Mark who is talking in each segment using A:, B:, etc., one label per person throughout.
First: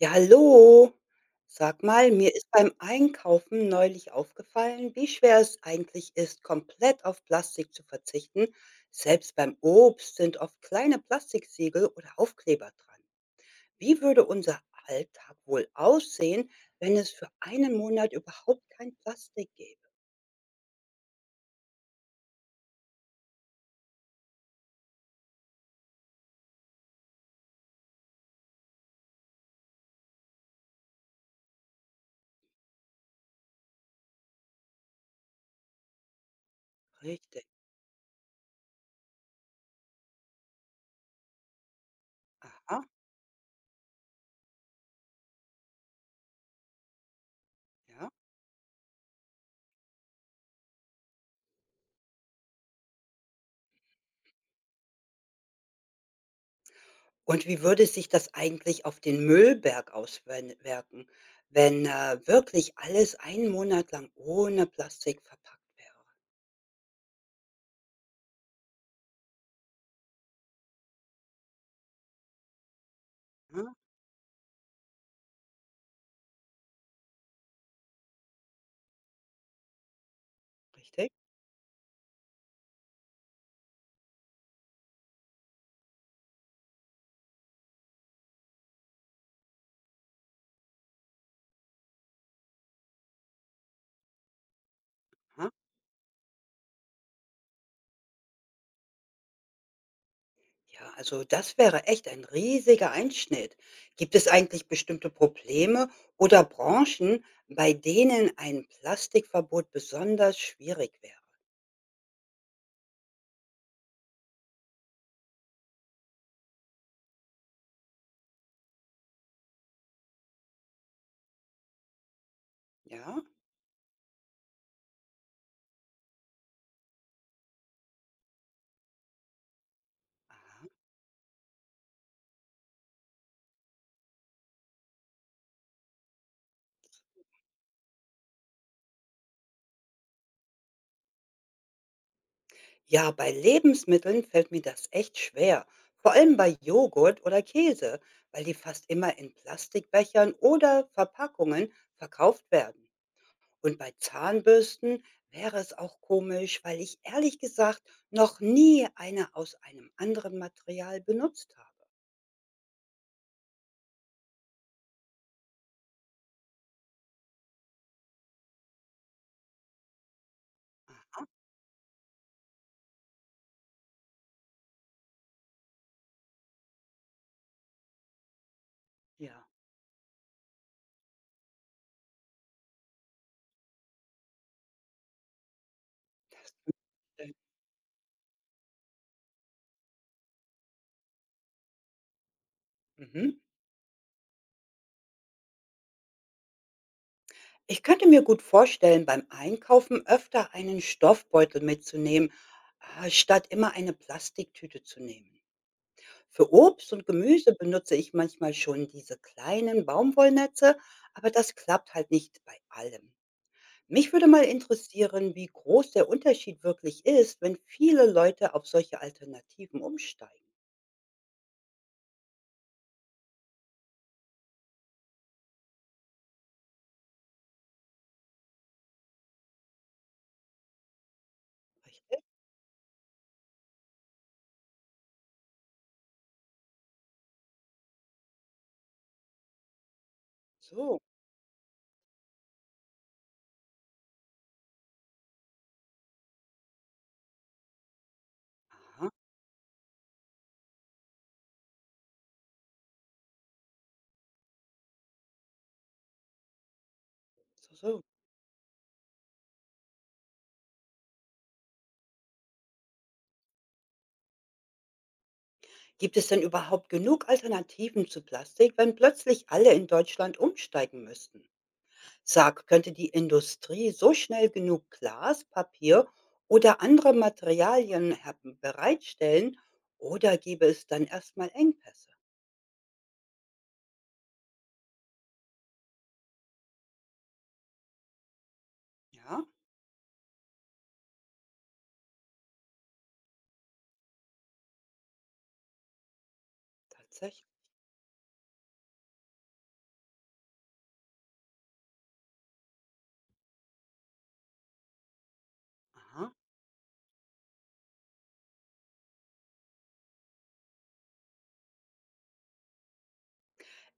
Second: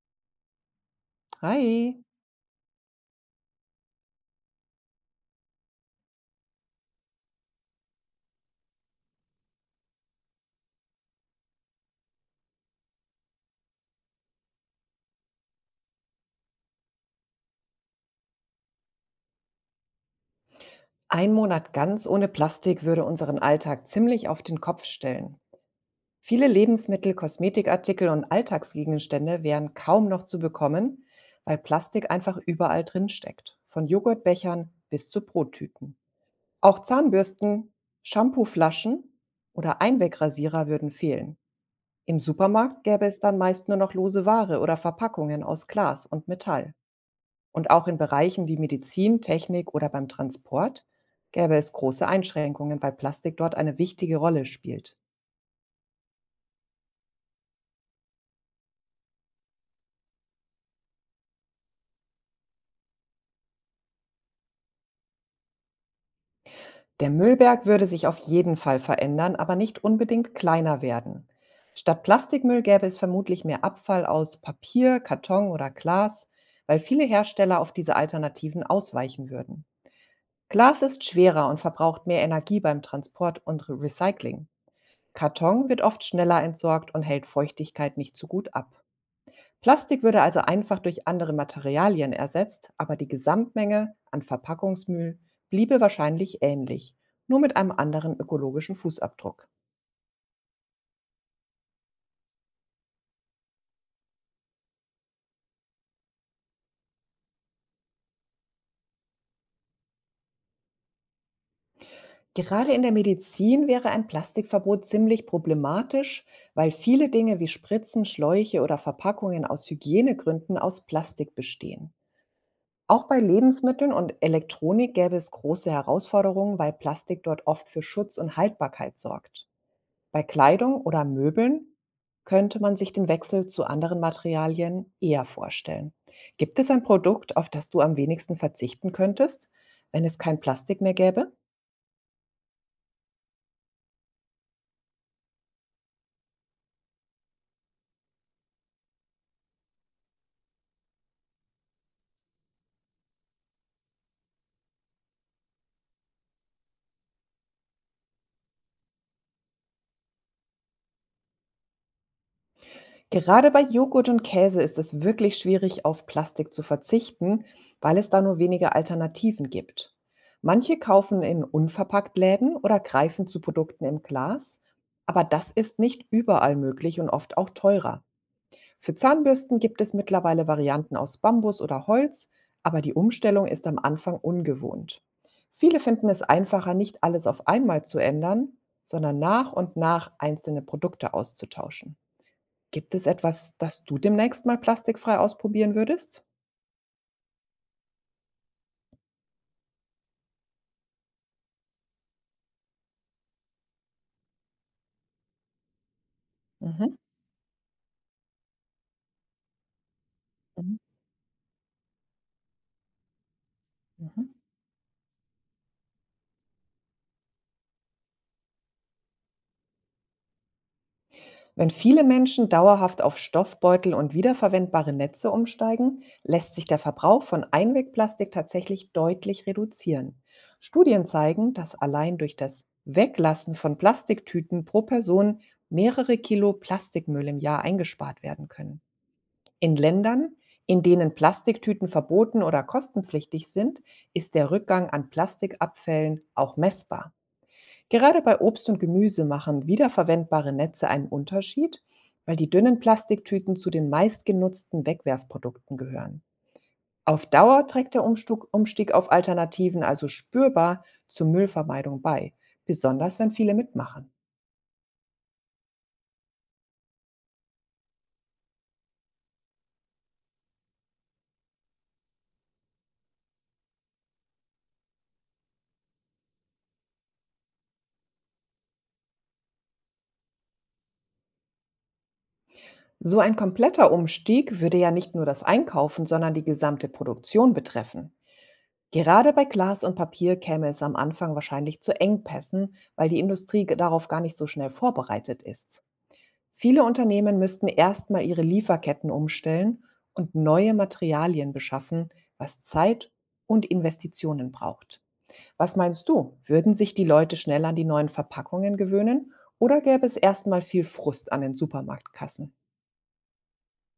A: Ja, hallo. Sag
B: Hi.
A: mal, mir ist beim Einkaufen neulich aufgefallen, wie schwer es eigentlich ist, komplett auf Plastik zu verzichten. Selbst beim Obst sind oft kleine Plastiksiegel oder Aufkleber dran. Wie würde unser Alltag wohl aussehen, wenn es für einen Monat überhaupt kein Plastik gäbe?
B: Ein Monat ganz ohne Plastik würde unseren Alltag ziemlich auf den Kopf stellen. Viele Lebensmittel, Kosmetikartikel und Alltagsgegenstände wären kaum noch zu bekommen, weil Plastik einfach überall drin steckt. Von Joghurtbechern bis zu Brottüten. Auch
A: Richtig.
B: Zahnbürsten, Shampooflaschen oder Einwegrasierer würden fehlen. Im
A: Aha,
B: Supermarkt gäbe es dann meist nur noch lose Ware oder Verpackungen aus Glas und Metall. Und auch in
A: ja.
B: Bereichen wie Medizin, Technik oder beim Transport gäbe es große Einschränkungen, weil Plastik dort eine wichtige Rolle spielt.
A: Und wie würde sich das eigentlich auf den Müllberg auswirken, wenn, wirklich alles einen Monat lang ohne Plastik verpackt
B: Der Müllberg würde sich auf jeden Fall verändern, aber nicht unbedingt kleiner werden. Statt Plastikmüll gäbe es vermutlich mehr
A: wäre, ne?
B: Abfall aus Papier, Karton oder Glas, weil viele Hersteller auf diese Alternativen ausweichen würden. Glas ist
A: Richtig?
B: schwerer und verbraucht mehr Energie beim Transport und Recycling. Karton wird oft schneller entsorgt und hält Feuchtigkeit nicht so gut ab. Plastik würde also einfach durch andere Materialien ersetzt, aber die Gesamtmenge an Verpackungsmüll
A: Aha.
B: bliebe wahrscheinlich ähnlich, nur mit einem anderen ökologischen Fußabdruck.
A: Ja, also das wäre echt ein riesiger Einschnitt. Gibt es eigentlich bestimmte Probleme oder Branchen, bei denen ein Plastikverbot besonders schwierig wäre?
B: Gerade in der Medizin wäre ein Plastikverbot ziemlich problematisch, weil viele Dinge wie Spritzen, Schläuche oder Verpackungen aus Hygienegründen aus Plastik bestehen. Auch bei
A: Ja?
B: Lebensmitteln und Elektronik gäbe es große Herausforderungen, weil Plastik dort oft für Schutz und Haltbarkeit sorgt. Bei
A: Aha.
B: Kleidung oder Möbeln könnte man sich den Wechsel zu anderen Materialien eher vorstellen. Gibt es ein Produkt, auf das du am wenigsten verzichten könntest, wenn es kein Plastik mehr gäbe?
A: Ja, bei Lebensmitteln fällt mir das echt schwer. Vor allem bei Joghurt oder Käse, weil die fast immer in Plastikbechern oder Verpackungen verkauft werden. Und bei Zahnbürsten wäre es auch komisch, weil ich ehrlich gesagt noch nie eine aus einem anderen Material benutzt habe.
B: Gerade bei Joghurt und Käse ist es wirklich schwierig, auf Plastik zu verzichten, weil es da nur wenige Alternativen gibt. Manche kaufen
A: Aha,
B: in Unverpacktläden oder greifen zu Produkten im Glas, aber das ist nicht überall möglich und oft auch teurer. Für
A: ja.
B: Zahnbürsten gibt es mittlerweile Varianten aus Bambus oder Holz, aber die Umstellung ist am Anfang ungewohnt. Viele finden es einfacher, nicht alles
A: äh,
B: auf einmal zu ändern, sondern nach und nach einzelne Produkte auszutauschen. Gibt es
A: Mhm.
B: etwas, das du demnächst mal plastikfrei ausprobieren würdest?
A: Ich könnte mir gut vorstellen, beim Einkaufen öfter einen Stoffbeutel mitzunehmen, statt immer eine Plastiktüte zu nehmen. Für Obst
B: Mhm.
A: und Gemüse benutze ich manchmal schon diese kleinen
B: Mhm.
A: Baumwollnetze, aber das klappt halt nicht bei allem. Mich
B: Mhm.
A: würde mal interessieren, wie groß der Unterschied wirklich ist, wenn viele Leute auf solche Alternativen umsteigen.
B: Wenn viele Menschen dauerhaft auf Stoffbeutel und wiederverwendbare Netze umsteigen, lässt sich der Verbrauch von Einwegplastik tatsächlich deutlich reduzieren. Studien zeigen, dass allein
A: Richtig?
B: durch das Weglassen von Plastiktüten pro Person mehrere Kilo Plastikmüll im Jahr eingespart werden können. In Ländern, in
A: So.
B: denen Plastiktüten verboten oder kostenpflichtig sind, ist der Rückgang an Plastikabfällen auch messbar. Gerade bei Obst und
A: Aha.
B: Gemüse machen wiederverwendbare Netze einen Unterschied, weil die dünnen Plastiktüten zu den meistgenutzten Wegwerfprodukten gehören. Auf Dauer
A: So,
B: trägt
A: so.
B: der Umstieg auf Alternativen also spürbar zur Müllvermeidung bei, besonders wenn viele mitmachen.
A: Gibt es denn überhaupt genug Alternativen zu Plastik, wenn plötzlich alle in Deutschland umsteigen müssten? Sag, könnte die Industrie so schnell genug Glas, Papier oder andere Materialien her bereitstellen oder gäbe es dann erstmal Engpässe?
B: So ein kompletter Umstieg würde ja nicht nur das Einkaufen, sondern die gesamte Produktion betreffen. Gerade
A: Ja,
B: bei Glas und Papier käme es am Anfang wahrscheinlich zu Engpässen, weil die Industrie darauf gar nicht so schnell vorbereitet ist. Viele Unternehmen
A: tatsächlich.
B: müssten erstmal ihre Lieferketten umstellen und neue Materialien beschaffen, was Zeit und Investitionen braucht. Was meinst
A: Aha.
B: du? Würden sich die Leute schnell an die neuen Verpackungen gewöhnen oder gäbe es erstmal viel Frust an den Supermarktkassen?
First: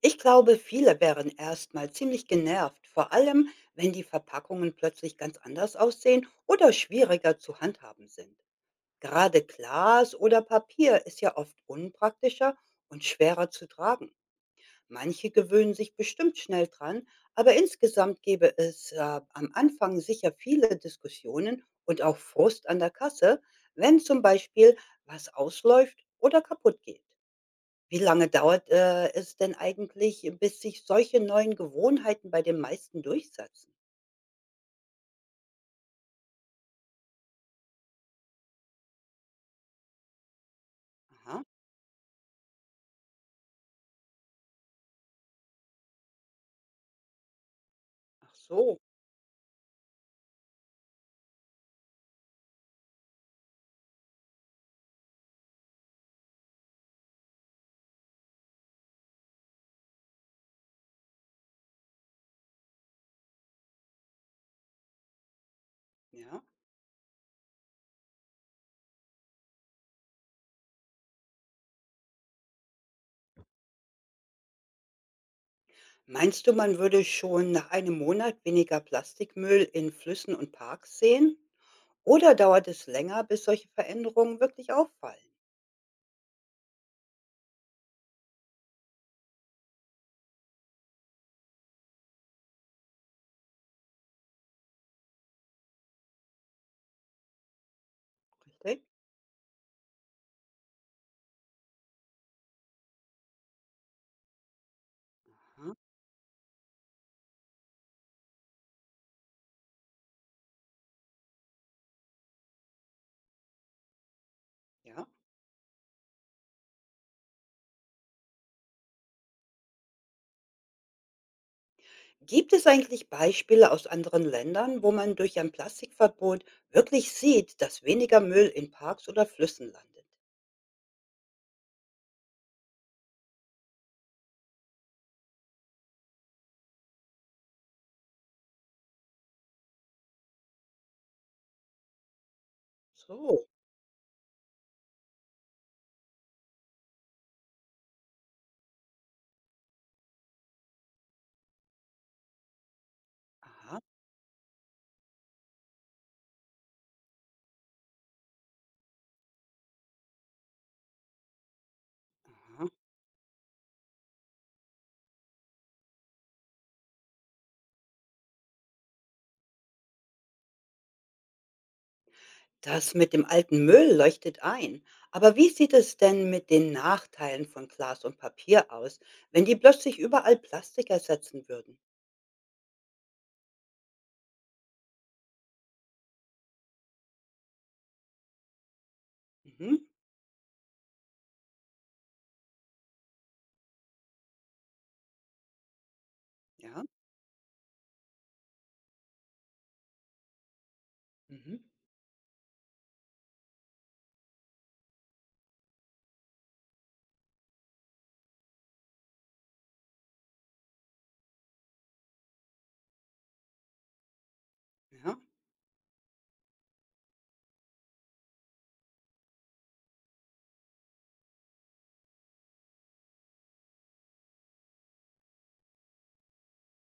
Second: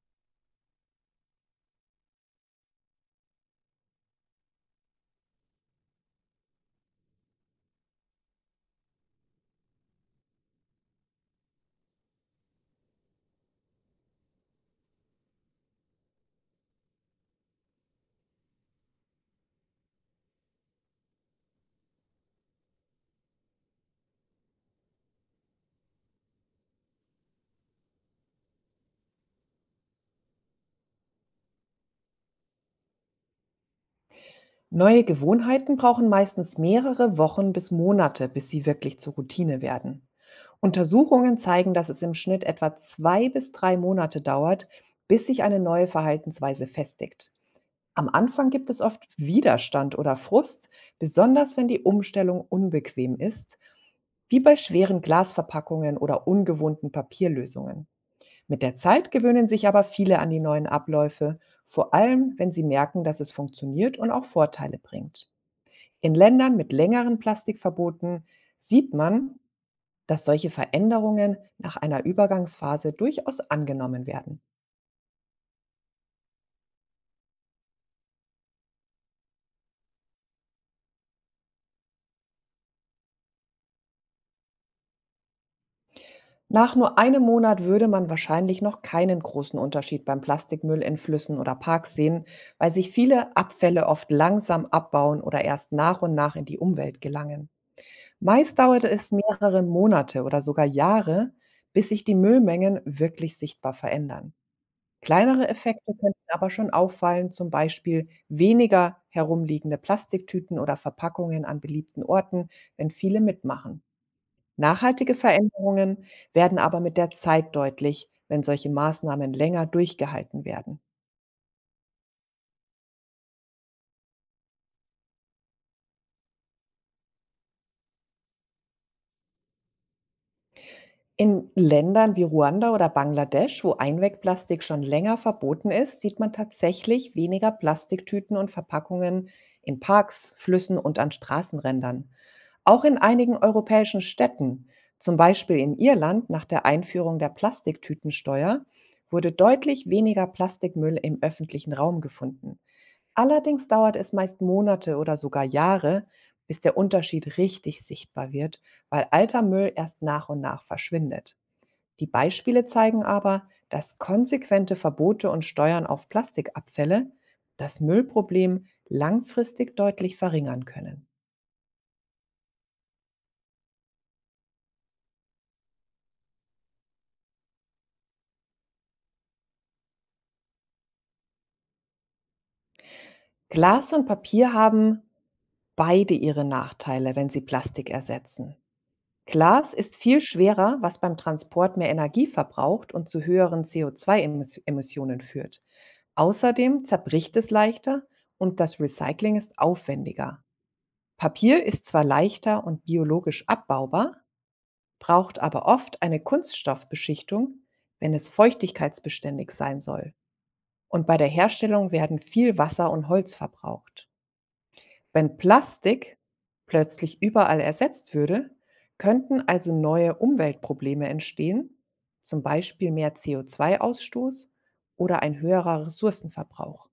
A: Ich glaube, viele wären erstmal ziemlich genervt, vor allem, wenn die Verpackungen plötzlich ganz anders aussehen oder schwieriger zu handhaben sind. Gerade Glas oder Papier ist ja oft unpraktischer und schwerer zu tragen. Manche gewöhnen sich bestimmt schnell dran, aber insgesamt gäbe es am Anfang sicher viele Diskussionen und auch Frust an der Kasse, wenn zum Beispiel was ausläuft oder kaputt geht. Wie lange dauert es denn eigentlich, bis sich solche neuen Gewohnheiten bei den meisten durchsetzen?
B: Neue Gewohnheiten brauchen meistens mehrere Wochen bis Monate, bis sie wirklich zur Routine werden. Untersuchungen
A: Aha,
B: zeigen, dass es im Schnitt etwa zwei bis drei Monate dauert, bis sich eine neue Verhaltensweise festigt. Am
A: ach
B: Anfang gibt
A: so,
B: es oft Widerstand oder Frust, besonders wenn die Umstellung unbequem ist, wie bei schweren Glasverpackungen oder ungewohnten Papierlösungen. Mit der Zeit gewöhnen sich aber viele an die neuen Abläufe, vor allem wenn sie merken, dass es funktioniert und auch Vorteile bringt. In
A: ja.
B: Ländern mit längeren Plastikverboten sieht man, dass solche Veränderungen nach einer Übergangsphase durchaus angenommen werden.
A: Meinst du, man würde schon nach einem Monat weniger Plastikmüll in Flüssen und Parks sehen? Oder dauert es länger, bis solche Veränderungen wirklich auffallen?
B: Nach nur einem Monat würde man wahrscheinlich noch keinen großen Unterschied beim Plastikmüll in Flüssen oder Parks sehen, weil sich viele Abfälle oft langsam abbauen oder erst nach und nach in die Umwelt gelangen. Meist
A: Richtig.
B: dauerte es mehrere Monate oder sogar Jahre, bis sich die Müllmengen wirklich sichtbar verändern. Kleinere
A: Aha,
B: Effekte könnten aber schon auffallen, zum Beispiel weniger herumliegende Plastiktüten oder Verpackungen an beliebten Orten, wenn viele mitmachen.
A: ja.
B: Nachhaltige Veränderungen werden aber mit der Zeit deutlich, wenn solche Maßnahmen länger durchgehalten werden.
A: Gibt es eigentlich Beispiele aus anderen Ländern, wo man durch ein Plastikverbot wirklich sieht, dass weniger Müll in Parks oder Flüssen landet?
B: In Ländern wie Ruanda oder Bangladesch, wo Einwegplastik schon länger verboten ist, sieht man tatsächlich weniger Plastiktüten und Verpackungen in Parks, Flüssen und an Straßenrändern. Auch in einigen
A: So.
B: europäischen Städten, zum Beispiel in Irland nach der Einführung der Plastiktütensteuer, wurde deutlich weniger Plastikmüll im öffentlichen Raum gefunden. Allerdings
A: Aha,
B: dauert es meist Monate oder sogar Jahre, bis der Unterschied richtig sichtbar wird, weil alter Müll erst nach und nach verschwindet. Die Beispiele
A: aha.
B: zeigen aber, dass konsequente Verbote und Steuern auf Plastikabfälle das Müllproblem langfristig deutlich verringern können.
A: Das mit dem alten Müll leuchtet ein. Aber wie sieht es denn mit den Nachteilen von Glas und Papier aus, wenn die plötzlich überall Plastik ersetzen würden?
B: Glas und Papier haben beide ihre Nachteile, wenn sie Plastik ersetzen. Glas
A: Mhm.
B: ist viel schwerer, was beim Transport mehr Energie verbraucht und zu höheren CO2-Emissionen führt. Außerdem
A: Ja.
B: zerbricht es leichter und das Recycling ist aufwendiger.
A: Mhm.
B: Papier ist zwar leichter und biologisch abbaubar, braucht aber oft eine Kunststoffbeschichtung, wenn es feuchtigkeitsbeständig sein soll. Und bei der Herstellung werden viel Wasser und Holz verbraucht.
A: Ja.
B: Wenn Plastik plötzlich überall ersetzt würde, könnten also neue Umweltprobleme entstehen, zum Beispiel mehr CO2-Ausstoß oder ein höherer Ressourcenverbrauch.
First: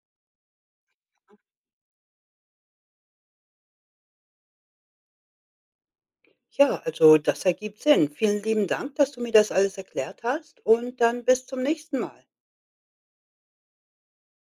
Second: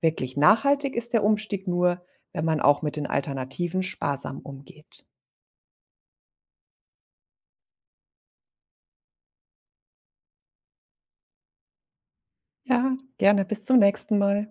B: Wirklich nachhaltig ist der Umstieg nur, wenn man auch mit den Alternativen sparsam umgeht.
A: Ja, also das ergibt Sinn. Vielen lieben Dank, dass du mir das alles erklärt hast und dann bis zum nächsten Mal.
B: Ja, gerne. Bis zum nächsten Mal.